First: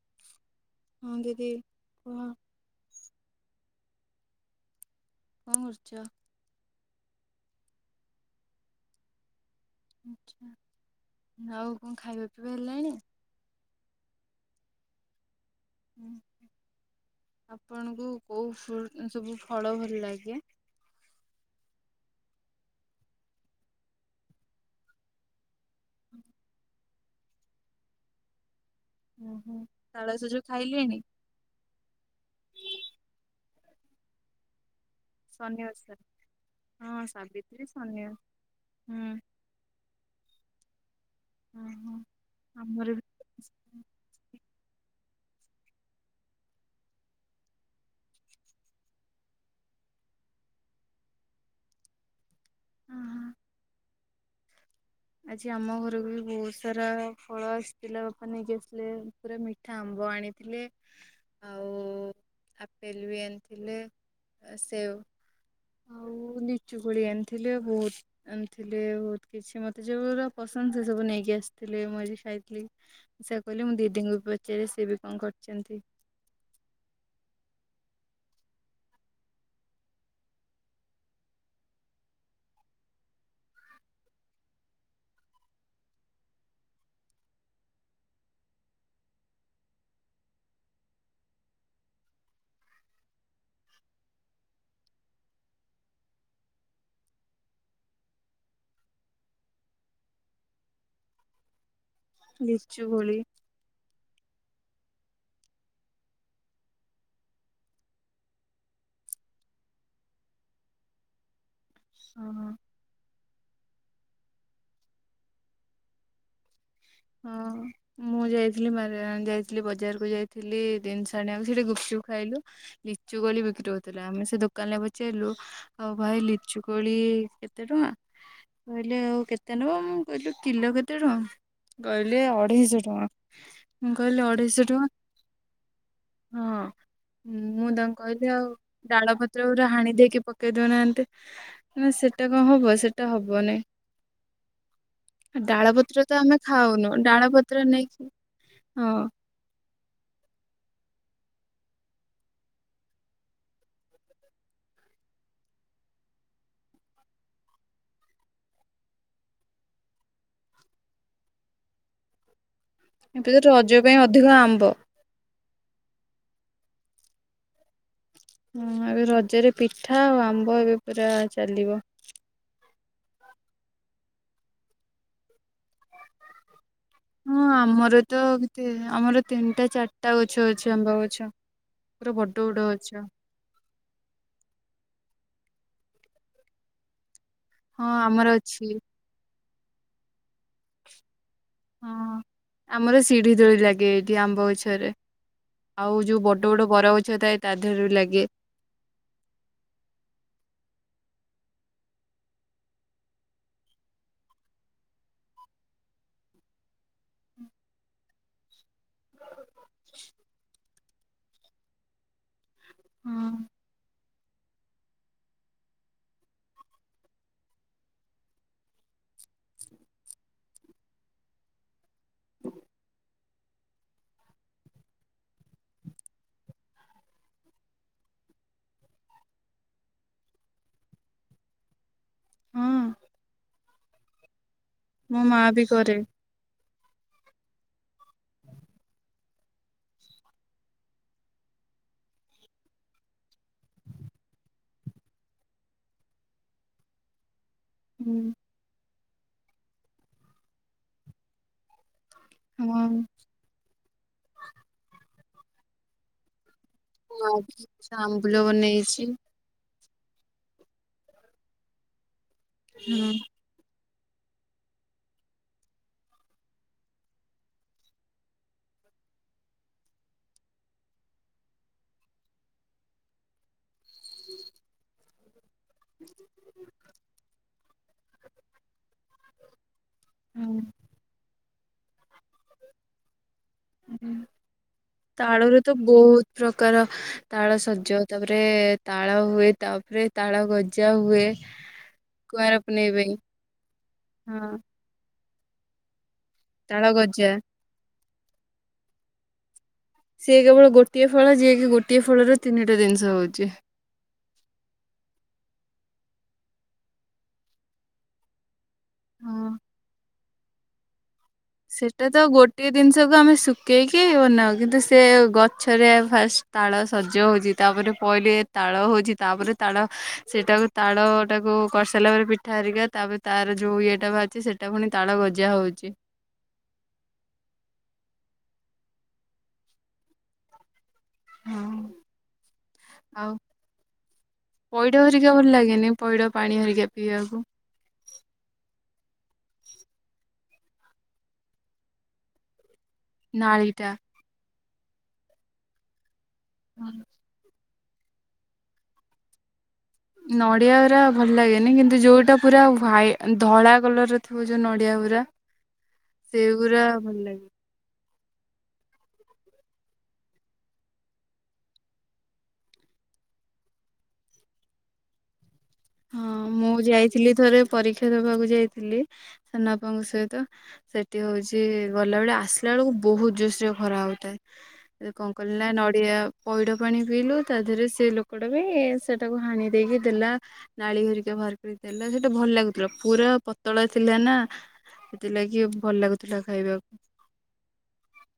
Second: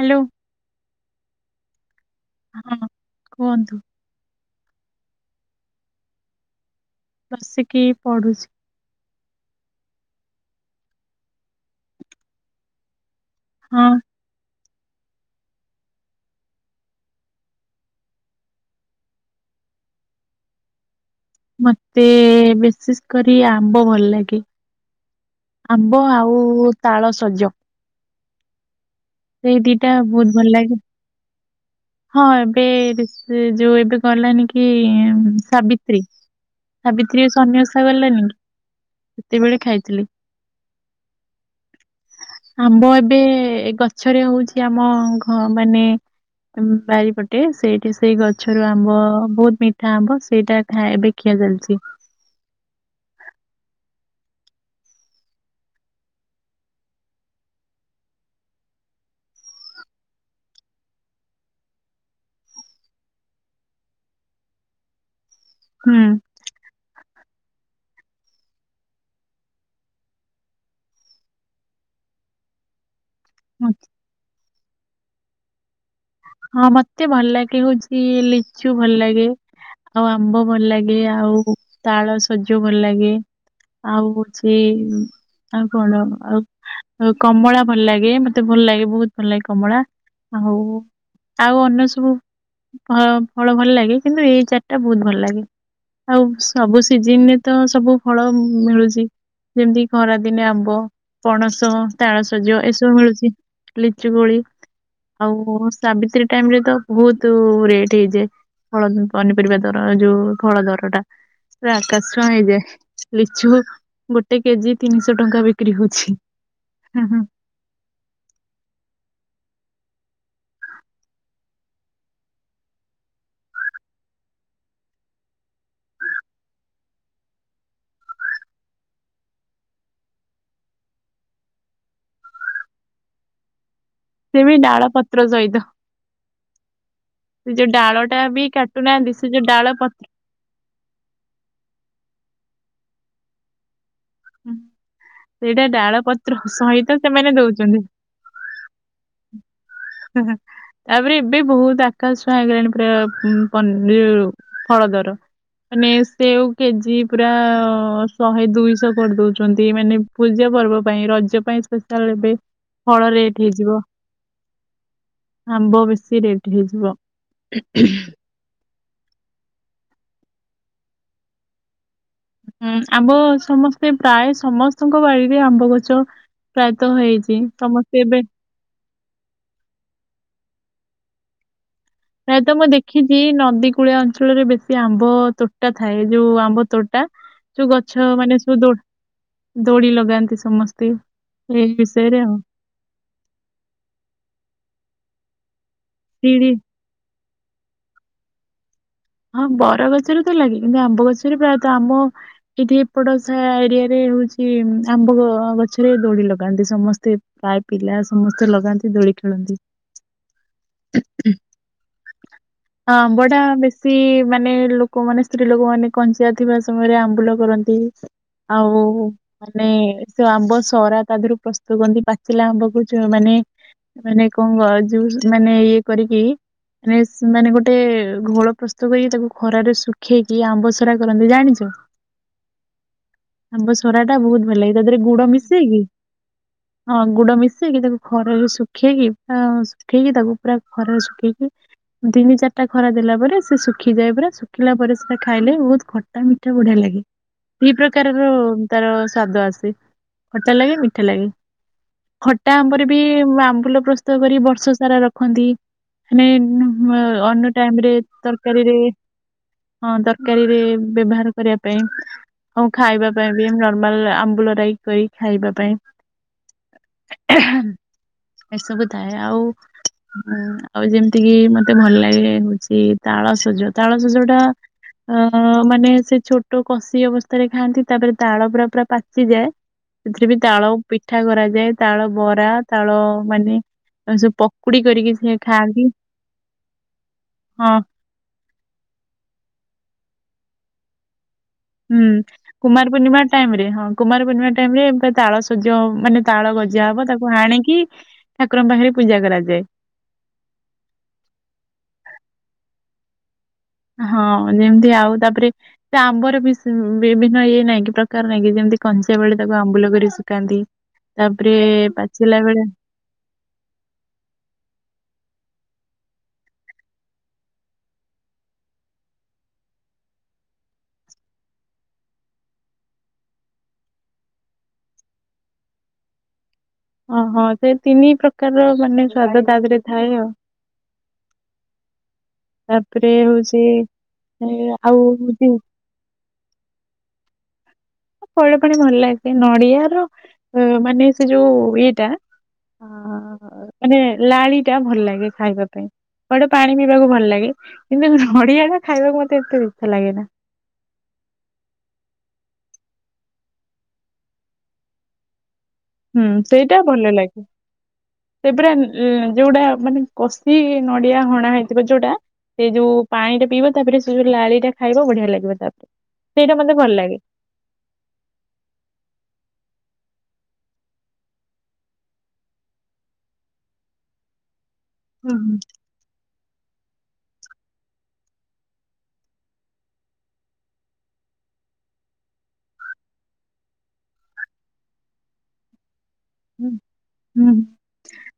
Hello. ହଁ ଦିଦି କୁହ? ହଁ କୁହନ୍ତୁ? କଣ କରୁଛ? ବସିକି ପଢ଼ୁଚି। ଆଛା ଆଉ କଣ ଖାଇବା ପିଇବା ହେଲାଣି? ହ। ହୁଁ ଆପଣଙ୍କୁ କୋଉ ଫ୍ରୁଟ ସବୁ ଫଳ ଭଲ ଲାଗେ? ମତେ ବିଶେଷ କରି ଆମ୍ବ ଭଲ ଲାଗେ। ଆମ୍ବ ଆଉ ତାଳ ସଜ। ସେଇ ଦିଟା ତାଳସଜ ବହୁତ ଭଲ ଲାଗେ। ଖାଇଲେଣି? ହଁ ଏବେ ରି ସେ ଯୋଉ ଏବେ ଗଲାନି କି ଶନି ଓଷା ସାବିତ୍ରୀ ହଁ ସାବିତ୍ରୀ ସନିଓଷା ଶନି ଓଷା ଗଲାନି କି? ହୁଁ ସେତିକି ବେଳେ ଖାଇଥିଲି ଓହୋ ଆମର ଆମ୍ବ ବି ଏବେ ଗଛରେ ହଉଚି ଆମ ଘ ମାନେ ବାରିପଟେ ସେଇଠି ସେଇ ଗଛରୁ ଆମ୍ବ ବହୁତ ମିଠା ଆମ୍ବ ସେଇଟା ଖାୟେ ଏବେ ଖିଆ ଚାଲିଚି। ଓହୋ। ଆଜି ଆମ ଘରକୁ ବି ବହୁତ ସାରା ଫଳ ଆସିଥିଲା ବାପା ନେଇକି ଆସିଲେ। ପୁରା ମିଠା ଆମ୍ବ ଆଣିଥିଲେ। ଆଉ ଆପେଲ ବି ଆଣିଥିଲେ ସେଓ ହୁଁ। ଆଉ ଲିଚୁ କୁଳି ଆଣିଥିଲ ବହୁତ ଆଣିଥିଲେ ବହୁତ କିଛି ମତେ ଯୋଉ ଗୁରା ପସନ୍ଦ ସେ ସବୁ ନେଇକି ଆସିଥିଲେ ମୁଁ ଆଜି ଖାଇଥିଲି। ସେୟା କହିଲେ ମୁଁ ଦିଦିଙ୍କୁ ବି ପଚାରି ସିଏ ବି କଣ କରିଚନ୍ତି? ହଁ ମତେ ଭଲ ଲାଗେ ହଉଚି ଲିଚୁ ଭଲ ଲାଗେ। ଆଉ ଆମ୍ବ ଭଲ ଲାଗେ ଆଉ ତାଳ ସଜ ଭଲ ଲାଗେ। ଆଉ ହଉଚି ଆଉ କଣ ଆଉ ଅ କମଳା ଭଲ ଲାଗେ ମତେ ଭଲ ଲାଗେ ବହୁତ ଭଲ ଲାଗେ କମଳା। ଆଉ ଆଉ ଅନ୍ୟ ସବୁ ଫଳ ଭଲ ଲାଗେ, କିନ୍ତୁ ଏଇ ଚାରିଟା ବହୁତ ଭଲ ଲାଗେ। ଆଉ ସବୁ ସିଜିନ ରେ ତ ସବୁ ଫଳ ମିଳୁଚି। ଯେମିତି ଖରାଦିନେ ଆମ୍ବ ପଣସ। ତାଳସଜ ଲିଚୁ ଏସବୁ କୋଳି ମିଳୁଚି। ଲିଚୁ କୋଳି ଆଉ ସାବିତ୍ରୀ ଟାଇମରେ ତ ବହୁତ ରେଟ୍ ହେଇଯାଏ। ଫଳ ପନିପରିବା ଦର ଯୋଉ ଫଳ ଦର ଟା ସେ ଆକାଶଛୁଆଁ ହଁ ହେଇଯାଏ। ଲିଚୁ ଗୋଟେ କେଜି ତିନିଶହ ଟଙ୍କା ବିକ୍ରି ହଉଚି। ହଁ। ମୁଁ ଯାଇଥିଲି ମାର ଯାଇଥିଲି ବଜାରକୁ ଯାଇଥିଲି ଜିନିଷ ଆଣିବାକୁ ସେଠି ଗୁପଚୁପ୍ ଖାଇଲୁ। ଲିଚୁ କୋଳି ବିକ୍ରି ହଉଥିଲା, ଆମେ ସେ ଦୋକାନରେ ପଚା ରିଲୁ ଆଉ ଭାଇ ଲିଚୁ କୋଳି କେତେ ଟଙ୍କା? କହିଲେ ଆଉ କେତେ ନବ ମୁ କହିଲି କିଲୋ କେତେ ଟଙ୍କା? କହିଲେ ଅଢେଇଶ ଟଙ୍କା ମୁଁ କହିଲି ସେ ବି ଅଢେଇଶ ଡାଳ ଟଙ୍କା ପତ୍ର ସହିତ ହଁ ସେ ଯୋଉ ମୁଁ ଡାଳ ତାଙ୍କୁ ଟା କହିଲି ବି ଆଉ କାଟୁନାହାନ୍ତି ଡାଳ ସେ ଯୋଉ ପତ୍ର ଡାଳ ପୁରା ହାଣି ପତ୍ର ଦେଇକି ପ କେଇଦେଉନାହାନ୍ତି ନା ସେଟା କଣ ହବ ସେଟା ହବନାଇଁ। ହୁଁ, ସେଇଟା ଡାଳ ପତ୍ର ତ ଆମେ ସହିତ ଖାଉନୁ ସେମାନେ ଡାଳ ପତ୍ର ଦଉଛନ୍ତି। ନେଇକି ହଁ। [inaudible] ତାପରେ ଏବେ ବହୁତ ଆକାଶ ଛୁଆଁ ହେଇଗଲାଣି ପୁରା ପନି ଫଳ ଦର। ମାନେ ସେଉ କେଜି ପୁରା ଶହେ ଦୁଇଶହ। କରିଦଉଛନ୍ତି ମାନେ ପୂଜା ପର୍ବ ପାଇଁ ରଜ ପାଇଁ ସ୍ପେଶାଲ ଏବେ ଫଳ ଏବେ ରେଟ୍ ତ ହେଇଯିବ ରଜ ପାଇଁ ଅଧିକ ଆମ୍ବ। ଆମ୍ବ ବେଶୀ ରେଟ ହେଇଯିବ। ହଁ ଏବେ ରଜରେ ପିଠା ଆଉ ଆମ୍ବ ଏବେ ପୁରା ଚାଲିବ। ହୁଁ ଆମ୍ବ ସମସ୍ତେ ପ୍ରାୟ ସମସ୍ତଙ୍କ ବାଡିରେ ଆମ୍ବ ଗଛ। ପ୍ରାୟତଃ ହେଇଛି ହଁ ଆମର ସମସ୍ତେ ତ ଏବେ ଆମର ତିନିଟା ଚାରିଟା ଗଛ ଅଛି ଆମ୍ବ ଗଛ। ପୁରା ବଡ ପ୍ରାଏତ ବଡ ମୁଁ ଗଛ ଦେଖିଛି ନଦୀକୁ କୁଳିଆ ଅଞ୍ଚଳରେ ବେଶୀ ଆମ୍ବ ତୋଟା ଥାଏ ଯୋଉ ଆମ୍ବ ତୋଟା ଯୋଉ ହଁ ଗଛ ଆମର ମାନେ ସବୁ ଅଛି ଦୋଡା ଦୋଳି ଲଗାନ୍ତି ସମସ୍ତେ ଏଇ ହଁ। ବିଷୟରେ ଆଉ। ଆମର ସିଢି ଦୋଳି ଲାଗେ ଏଇଠି ଆମ୍ବ ଗଛରେ ଆଉ ଯୋଉ ଶିଡି ବଡ ବଡ ବରଗଛ ଥାଏ। ତା ଦେହରେ ଲାଗେ। ହଁ ବରଗଛରେ ତ ଲାଗେ କିନ୍ତୁ ଆମ୍ବ ଗଛରେ ପ୍ରାୟତଃ ଆମ୍ୱ କିନ୍ତୁ ଏପେଟ ସାଆ ଏରିଆ ରେ ହଉଛି ଆମ୍ବ ଗଛରେ ଦୋଳି ଲଗାନ୍ତି ସମସ୍ତେ। ପ୍ରାୟ ପିଲା ସମସ୍ତେ ଲଗାନ୍ତି। ଦୋଳି ଖେଳନ୍ତି ଆମ୍ବ ହଁ ଟା ବେଶୀ କି ମାନେ ଲୋକ ମାନେ ସ୍ତ୍ରୀ ଲୋକ ମାନେ କଞ୍ଚା ଥିବା ସମୟରେ ଆମ୍ବୁଲ କରନ୍ତି। ଆଉ ମାନେ ସେ ଆମ୍ବ ସରା ତା ଦେହରୁ ପ୍ରସ୍ତୁତ କରନ୍ତି। ପାଚିଲା ଆମ୍ବକୁ ଯୋଉ ମାନେ ମାନେ କଣ ଯୋଉ ମାନେ ଇଏ କରିକି ସେମାନେ ଗୋଟେ ଘୋଳ ପ୍ର ତୁ କହିକି ତାକୁ ଖରାରେ ଶୁଖେଇକି ଆମ୍ବସରା କରନ୍ତି ଜାଣିଚୁ? ହଁ। ଆମ୍ବସଡାଟା ବହୁତ ଭଲ ଲାଗେ ତା ଦେହରେ ମୋ ଗୁଡ ମା ବି ମିଶେଇକି କରେ ହଁ ଗୁଡ ମିଶେଇକି ତାକୁ ଖରାରେ ଶୁଖେଇକି ଆଁ ଶୁଖେଇକି ତାକୁ ପୁରା ଖରାାରେ ଶୁଖେଇକି ତିନି ଚାରିଟା ଖରା ଦେଲା ପରେ। ସେ ଶୁଖିଯାଏ ପୁରା ଶୁଖିଲା ପରେ ସେଟା ଖାଇଲେ ବହୁତ ଖଟା ମିଠା ବଢିଆ ଲାଗେ। ଦି ପ୍ରକାରର ହୁଁ ତାର ସ୍ଵାଦ ଆସେ ଖଟା ଲାଗେ ମିଠା ଲାଗେ। ଖଟା ଆମ ଆମ୍ବରେ ବି ଆମ୍ବୁଲ ପ୍ରସ୍ତୁତ କରି ବର୍ଷ ସାରା ରଖନ୍ତି ମାନେ ହ ମୁଁ ଅନ୍ୟ ବି ଟାଇମି ରେ ଆମ୍ବୁଲ ତରକାରୀରେ ବନେଇଛି। ହଁ ତରକାରୀରେ ବ୍ୟବହାର କରିବା ପାଇଁ ହଁ ଖାଇବା ପାଇଁ ବି ନର୍ମାଲ ଆମ୍ବୁଲରାଇ କରି କି ଖାଇବା ପାଇଁ। ହ [unintelligible] ଏସବୁ ଥାଏ ଆଉ ଆଉ ଯେମିତିକି ମତେ ଭଲ ଲାଗେ ହଉଛି ତାଳସଜ ତାଳସଜ ଟା ଅ ମାନେ ସେ ଛୋଟ କଷି ଅବସ୍ଥାରେ ଖାଆନ୍ତି ତାପରେ ତାଳ ପୁରା ପୁରା ପାଚିଯାଏ। ସେଥିରେ ବି ତାଳ ହଁ ପିଠା କରାଯାଏ ତାଳ ବରା ତାଳ ମାନେ ଆଉ ସବୁ ପକୁଡି କରିକି ତାଳରେ ତ ଖାଆନ୍ତି। ବହୁତ ପ୍ରକାର ତାଳ ହଁ ସଜ ତାପରେ ତାଳ ହୁଏ ତାପରେ ତାଳ ଗଜା ହୁଏ। ହୁଁ କୁଆଁର ପୁନେଇ କୁମାର ପାଇଁ ପୂର୍ଣ୍ଣିମା ଟାଇମି ରେ ହଁ କୁମାର ପୂର୍ଣ୍ଣିମା ହଁ ଟାଇମି ରେ ଏମ ତାଳ ସଜ ମାନେ ତାଳ ଗଜା ହବ ତାକୁ ଆଣିକି ଠାକୁରଙ୍କ ପାଖରେ ପୂଜା କରାଯାଏ। ସିଏ କେବଳ ଗୋଟିଏ ଫଳ ଯିଏ କିି ଗୋଟିଏ ଫଳର ତିନିଟା ଜିନିଷ ହଉଛି। ହଁ ଯେମତି ଆଉ ତାପରେ ସେ ଆମ୍ବର ବି ବିଭିନ୍ନ ଇଏ ନାଇଁ କି ପ୍ରକାର ନାଇଁ କି ଯେମିତି କଞ୍ଚା ବେଳେ ହଁ ତାକୁ ଆମ୍ବୁଲ କରି ଶୁଖାନ୍ତି ତାପରେ ପାଚିଲା ବେଳେ ସବୁ ଆମେ ଶୁଖେଇକି ବନାଉ କିନ୍ତୁ ସେ ଗଛରେ ଫାଷ୍ଟ ତାଳ ସଜ ହଉଛି। ତାପରେ ପହିଲେ ତାଳ ହଉଛି ତାପରେ ତାଳ ସେଟାକୁ ତାଳ ଟାକୁ କରିସାରିଲା ପରେ ପି ପିଠା ହେରିକା ତାପରେ ତାର ଯୋଉ ଇଏଟା ବା ଅଛି ସେଟା ପୁଣି ତାଳ ଗଜା ହଉଛି। ଓହୋ ସେ ତିନି ପ୍ରକାରର ମାନେ ସ୍ଵାଦ ତା ଦେହରେ ଥାଏ ଆଉ। ହଁ ତାପରେ ଆଉ ହଉଛି ଆଉ ହୁତି ପଇଡ଼ ପାଣି ହରିକା ପିଇବାକୁ। ପଇଡ ପାଣି ଭଲ ଲାଗେ। ନଡିଆର ଅ ମାନେ ସେ ଯୋଉ ଇଏଟା ନାଳିଟା। ମାନେ ଲାଳି ଟା ଭଲ ଲାଗେ ଖାଇବା ପାଇଁ। ପଇଡ ପାଣି ପିଇବାକୁ ଭଲ ଲାଗେ। କିନ୍ତୁ ନଡିଆ ଟା ଖାଇବାକୁ ମତେ ଏତେ ବି ଲାଗେ ନା। ନଡିଆ ଗୁରା ଭଲ ଲାଗେନି। କିନ୍ତୁ ଯୋଉଟା ପୁରା ହ୍ୱାଇ ଧଳା କଲର ଥିବ ଯୋଉ ନଡିଆ ଗୁରା ହୁଁ ସେଇଟା ଭଲ ଲାଗେ। ସେପରା ଯୋଉଟା ମାନେ କଷି ନଡିଆ ହଣା ହେଇଥିବ ଯୋଉଟା ସେ ଯୋଉ ପାଣି ଟା ପିବ ତାପରେ ସେ ଯୋଉ ଲାଳି ଟା ଖାଇବା ବଢିଆ ଲାଗିବ ତାପ ହଁ ମୁଁ ଯାଇଥିଲି ଥରେ ପରୀକ୍ଷା ଦବାକୁ ଯାଇଥିଲି ସାନ ବାପାଙ୍କ ସହିତ। ସେଠି ହଉଛି ଗଲା ବେଳେ ଆସିଲା ବେଳକୁ ବହୁତ ଜୋରସରେ ଖରା ହଉଥାଏ। ହୁଁ କଣ କଲି ନା ନଡି ସେଆ ପଇଡ ପାଣି ପିଇଲୁ ତା ଦେହରେ ସେ ଲୋକଟା ବି ସେଟାକୁ ହାଣି ଦେଇକି ଦେଲା ନାଳି ଘରିକି ଭର କରି ଦେଲେ ସେଇଟା ଭଲ ଲାଗୁଥିଲା ପୁରା ପତଳା ଥିଲା ନା ସେଥିଲାଗି ଭଲ ଲାଗୁଥିଲା ହୁଁ ଖାଇବାକୁ। ହୁଁ।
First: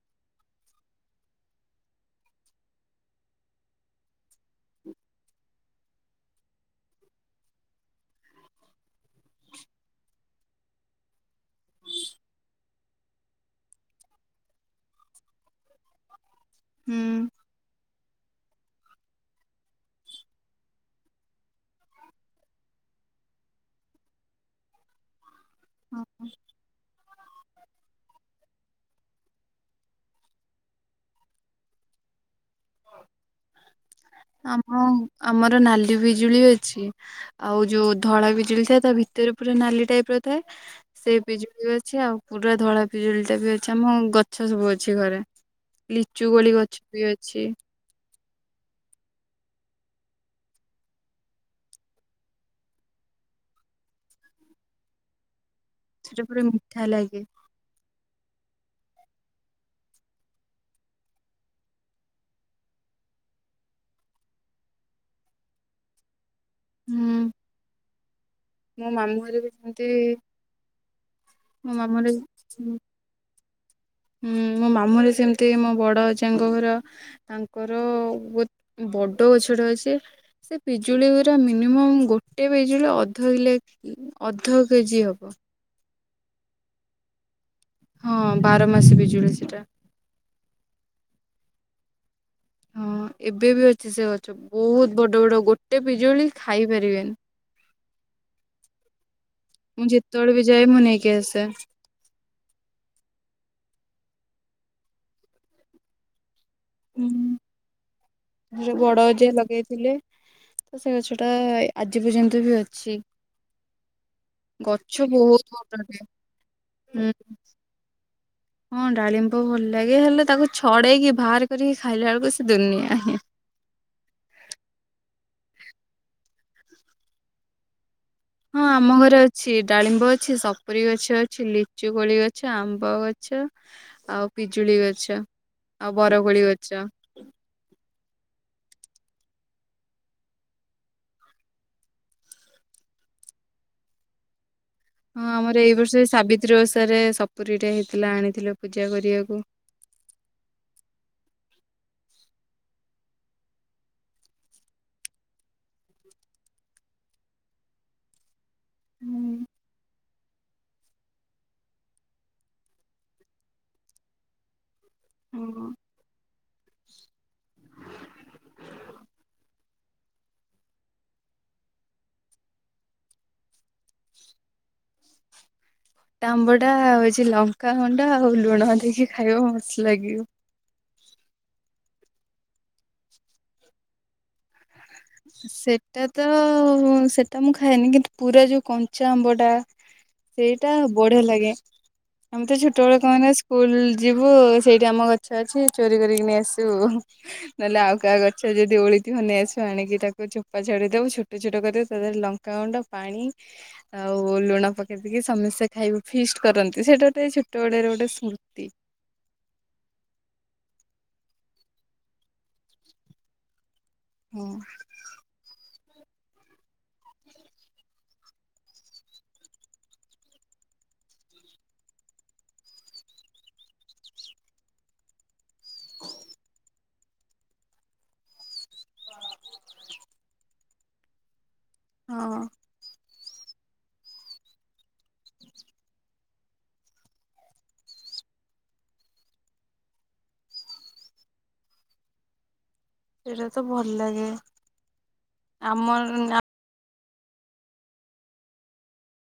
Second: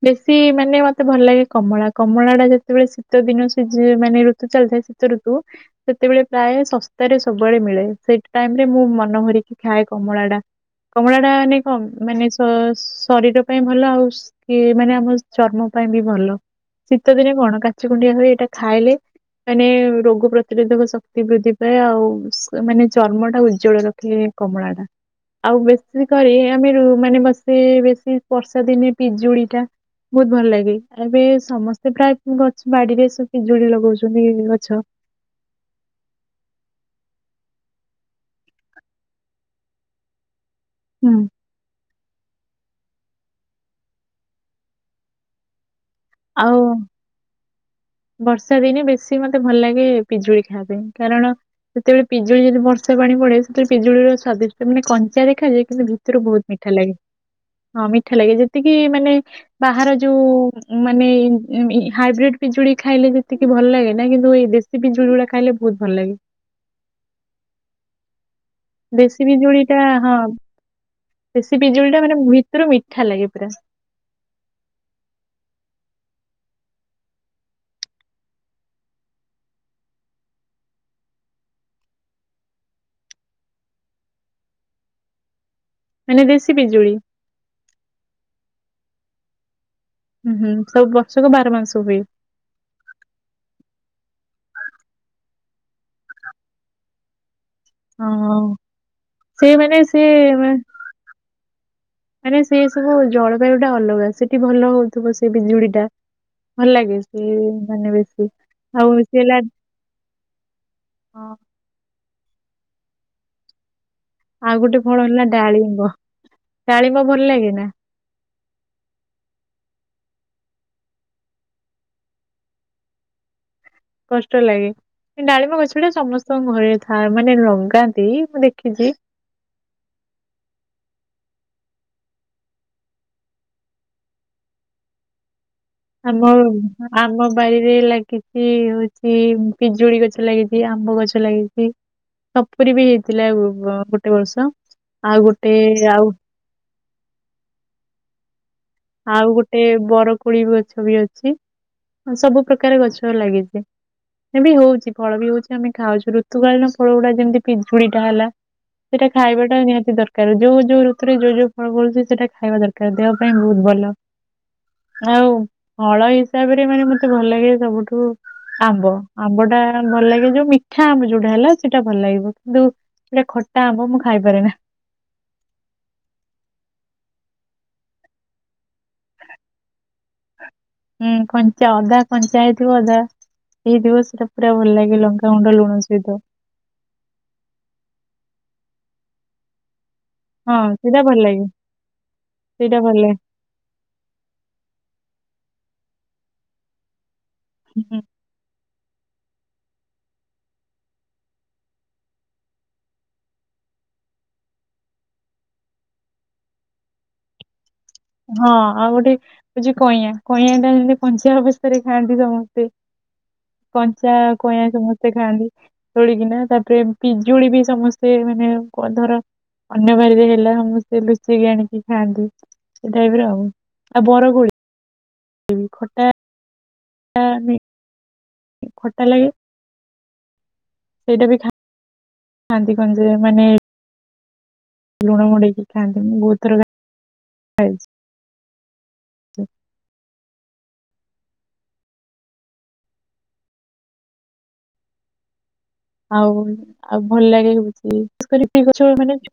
ବେଶୀ ମାନେ ମତେ ଭଲ ଲାଗେ କମଳା କମଳା ଟା ଯେତେବେଳେ ଶୀତ ଦିନ ସିଯି ମାନେ ଋତୁ ଚାଲିଥାଏ ତୂ ରୁ ତୁ ସେତେବେଳେ ପ୍ରାୟ ଶସ୍ତାରେ ସବୁବେଳେ ମିଳେ। ସେଇ ଟାଇମରେ ମୁଁ ମନ ଭରିକି ଖାଏ କମଳା ଟା। କମଳା ଟା ନେ କ ମାନେ ସ ସ ଶରୀର ପାଇଁ ଭଲ ଆଉ କିଏ ମାନେ ଆମ ଚର୍ମ ପାଇଁ ବି ଭଲ ଶୀତ ହୁଁ ଦିନେ କଣ କା ଛୁ କୁଣ୍ଡିଆ ହୋଇ ଏଇଟା ଖାଇଲେ ମାନେ ରୋଗ ପ୍ରତିରୋଧକ ଶକ୍ତି ବୃଦ୍ଧି ପାଏ, ଆଉ ମାନେ ଚର୍ମଟା ଉଜ୍ଜ୍ବଳ ର ଖେ କମଳାଟା ଆଉ ବେଶୀ କରି ଆମେ ମାନେ ବାସ୍ ସେ ବେଶୀ ବର୍ଷାଦିନେ ପିଜୁଳିଟା ବହୁତ ଭଲ ଲାଗେ। ଏବେ ସମସ୍ତେ ପ୍ରାୟ ଗଛ ବାଡିରେ ପିଜୁଳି ଲଗଉଛ ଆମ ଆମର ନାଲି ପିଜୁଳି ଅଛି। ଆଉ ଯୋଉ ଧଳା ପିଜୁଳି ଥାଏ, ତା ଭିତରେ ପୁରା ନାଲି ଟାଇପର ଥାଏ। ହୁଁ ସେଇ ପିଜୁଳି ବି ଅଛି, ଆଉ ପୁରା ଧଳା ପିଜୁଳିଟା ବି ଅଛି, ଆମ ଗଛ ସବୁ ଅଛି ଘରେ। ଲିଚୁକୋଳି ଗଛ ବି ଅଛି। ବର୍ଷାଦିନେ ବେଶୀ ମତେ ଭଲ ଲାଗେ ପିଜୁଳି ଖାଇବା ପାଇଁ, କାରଣ ସେତେବେଳେ ପିଜୁଳି ଯଦି ବର୍ଷା ପାଣି ପଡେ, ସେତେବେଳେ ପିଜୁଳିର ସ୍ଵାଦିଷ୍ଟ ମାନେ କଞ୍ଚା ଦେଖାଯାଏ କିନ୍ତୁ ଭିତରୁ ବହୁତ ମିଠା ଲାଗେ, ହଁ ମିଠା ଲାଗେ ଯେତିକି ମାନେ ବାହାର ଯୋଉ ମାନେ ଏମ୍ ହାଇବ୍ରିଡ ପିଜୁଳି ଖାଇଲେ ଯେତିକି ଭଲ ଲାଗେ ନା କିନ୍ତୁ ଏଇ ଦେଶୀ ପିଜୁଳିଗୁଡା ଖାଇଲେ ବହୁତ ଭଲ ଲାଗେ। ହୁଁ। ମୋ ମାମୁଁ ଦେଶୀ ଘରେ ବି ବିଜୁଳିଟା ସେମିତି ହଁ ଦେଶୀ ମୋ ମାମୁଁ ପିଜୁଳିଟା ଘରେ ମାନେ ଭିତରୁ ମିଠା ଲାଗେ ପୁରା। ହୁଁ ମୋ ମାମୁଁରେ ସେମିତି ମୋ ବଡଅଜାଙ୍କ ଘର। ତାଙ୍କର ବୋଉତ୍ ବଡ ଗଛଟେ ଅଛି। ସେ ପିଜୁଳି ଗୁରା ମିନିମମ୍ ଗୋଟେ ପିଜୁଳି ଅଧ କିଲେ ଅଧ କେଜି ହବ। ମାନେ ଦେଶୀ ପିଜୁଳି। ହଁ ବାରମାସି ପିଜୁଳି ସେଟା। ହୁଁ ହୁଁ ସବୁ ବର୍ଷକ ବାରମାସ ହୁଏ। ହଁ ଏବେ ବି ଅଛି, ସେ ଗଛ ବହୁତ ବଡ ବଡ ଗୋଟେ ପିଜୁଳି ଖାଇ ପାରିବେନି। ହଁ ସେ ମାନେ ମୁଁ ‍ଯେତେବେଳେ ବି ଯାଏ ମୁଁ ନେଇକି ଆସେ। ଆରେ ସେ ସବୁ ଜଳବାୟୁଟା ଅଲଗା, ସେଠି ଭଲ ହଉଥିବ ସେ ବିଜୁଳିଟା। ଭଲ ଲାଗେ, ସେ ମାନେ ବେଶୀ ଆଉ ବଡ ସେ ଅଜା ହେଲା ଲଗେଇଥିଲେ ତ ସେ ଗଛ ହଁ ଟା ଆଜି ପର୍ଯ୍ୟନ୍ତ ବି ଅଛି। ଆଉ ଗୋଟେ ଫଳ ଗଛ ହେଲା ବହୁତ ଡାଳିମ୍ବ ବଡ଼ ଡାଳିମ୍ବ ହୁଏ ଭଲ ହୁଁ। ଲାଗେ ନା ହଁ ଡାଳିମ୍ବ ଭଲ ଲାଗେ ହେଲେ ତାକୁ ଛଡେଇକି ବାହାର କରିକି ଖାଇଲା ବେଳକୁ ସେ ଦୁନିଆ ହିଁ। କଷ୍ଟ ଲାଗେ କିନ୍ତୁ ଡାଳିମ୍ୱ ଗଛଟା ସମସ୍ତଙ୍କ ଘରେ ଥାଏ ମାନେ ଲଗାନ୍ତି। ମୁଁ ହଁ ଦେଖିଛି ଆମ ଘରେ ଅ ଅଛି ଡାଳିମ୍ବ ଅଛି, ସପୁରୀ ଗଛ ଅଛି, ଲିଚୁକୋଳି ଗଛ, ଆମ୍ବ ଗଛ। ଆଉ ପିଜୁଳି ଗଛ ଆଉ ଆମ ବରକୋଳି ଗଛ। ଆମ ବାରିରେ ଲାଗିଛି ହୋଉଛି ପିଜୁଳି ଗଛ ଲାଗିଛି, ଆମ୍ବ ଗଛ ଲାଗିଛି। ସପୁରୀ ବି ହେଇଥିଲା ଗୋଟେ ବର୍ଷ। ଆଉ ହଁ ଗୋଟେ ଆମର ଏଇ ବର୍ଷ ଏ ଆଉ ସାବିତ୍ରୀ ଓଷାରେ ସପୁରୀଟା ହେଇଥିଲା ଆଣିଥିଲୁ। ପୂଜା ଆଉ କରିବାକୁ। ଗୋଟେ ବର କୋଳି ଗଛ ବି ଅଛି ସବୁ ପ୍ରକାର ଗଛ ଲାଗିଛି। ଏବେ ବି ହଉଛି ଫଳ ବି ହଉଛି ଆମେ ଖାଉଛୁ ଋତୁକାଳୀନ ଫଳ ଗୁଡା ଯେମିତି ପିଜୁଳିଟା ହେଲା। ସେଇଟା ହୁଁ। ଖାଇବାଟା ନିହାତି ଦରକା ର ଯୋଉ ଯୋଉ ଋତୁରେ ଯୋଉ ଯୋଉ ଫଳ ଫଳୁଛି ସେଇଟା ଖାଇବା ଦରକାର ଦେହ ପାଇଁ ବହୁତ ଭଲ। ଆଉ ହଁ ଫଳ ହିସାବରେ ମାନେ ମତେ ଭଲ ଲାଗେ ସବୁଠୁ ଆମ୍ବ ଆମ୍ବଟା ଭଲ ଲାଗେ, ଯୋଉ ମିଠା ଆମ୍ବ ଯୋଉଟା ହେଲା ସେଇଟା ଭଲ ଲାଗିବ କିନ୍ତୁ ସେଟେ ଖଟା ଆମ୍ବ ମୁଁ ଖାଇପାରେ ନା। ଖଟା ଆମ୍ବଟା ହେଉଛି ଲଙ୍କାଗୁଣ୍ଡା ଆଉ ଲୁଣ ଦେଇକି ଖାଇବା ମସ୍ତ ଲାଗିବ। ହୁଁ କଞ୍ଚା ଅଧା କଞ୍ଚା ହେଇଥିବ ଅଧା ହେଇଥିବ ସେଟା ପୁରା ଭଲ ଲାଗିବ। ଲଙ୍କା ଗୁଣ୍ଡ ଲୁଣ ସେଟା ସହିତ। ତ ସେଟା ମୁଁ ଖାଏନି କିନ୍ତୁ ପୁରା ଯୋଉ କଞ୍ଚା ଆମ୍ବଟା ସେଇଟା ବଢିଆ ଲାଗେ ଆମେ ତ ଛୋଟ ସେଇଟା ବେଳ ଭଲ ଲାଗେ। କଣ ସ୍କୁଲ ଯିବୁ ସେଇଠି ଆମ ଗଛ ଅଛି, ଚୋରି କରିକି ନେଇ ଆସିବୁ ନହେଲେ ଆଉ କାହା ଗ ଛ ଯଦି ଓହଳିଥିବ ନେଆସି ଆଣିକି ତାକୁ ଚୋପା ଛାଡେଇ ଦବୁ ଛୋଟ ଛୋଟ କରି ଦବୁ ତା ଦେହରେ ଲଙ୍କାଗୁଣ୍ଡ ପାଣି ଆଉ ଲୁଣ ପକେଇ ଦେଇକି ସମସ୍ତେ ଖାଇବୁ ଫିଷ୍ଟ କରନ୍ତି ସେଇଟା ତ ଏଇ ଛୋଟ ବେଳର ଗୋଟେ ସୁ ହଁ ଆଉ ଗୋଟେ ହେଉଛି କଇଁଆଁ କଇଁଆଁଟା ଯେମିତି କଞ୍ଚା ଅବସ୍ଥାରେ ଖାଆନ୍ତି ସମସ୍ତେ। କଞ୍ଚା ହଁ କଇଁଆଁ ସମସ୍ତେ ଖାଆନ୍ତି ତୋଳିକିନା ତାପରେ ପିଜୁଳି ବି ସମସ୍ତେ ସେ ମାନେ କ ଧର ଅନ୍ୟ ବାଡିରେ ହେଲା ସମସ୍ତେ ମିଶିକି ଆଣିକି ଖାଆନ୍ତି। ସେଇଟାଇପିର ଆଉ ଆଉ ବରକୋଳି ଉଁ ଖଟା ଖଟା ଆମେ ଏ ଖଟା ଲାଗେ। ସେଇଟା ବି ଖା ହଁ। କ ଯେ ମାନେ ଲୁଣ ମଡେଇକି ଖାଆନ୍ତି ମୁଁ ବହୁଥର ଖା ଖାଇଚି। ହୁଁ ସେଇଟା ତ ଭଲ ଲାଗେ। ଆମର ଆଉ ଆଉ ଭଲ ଲାଗେ ଗଛ ମାନେ [inaudible]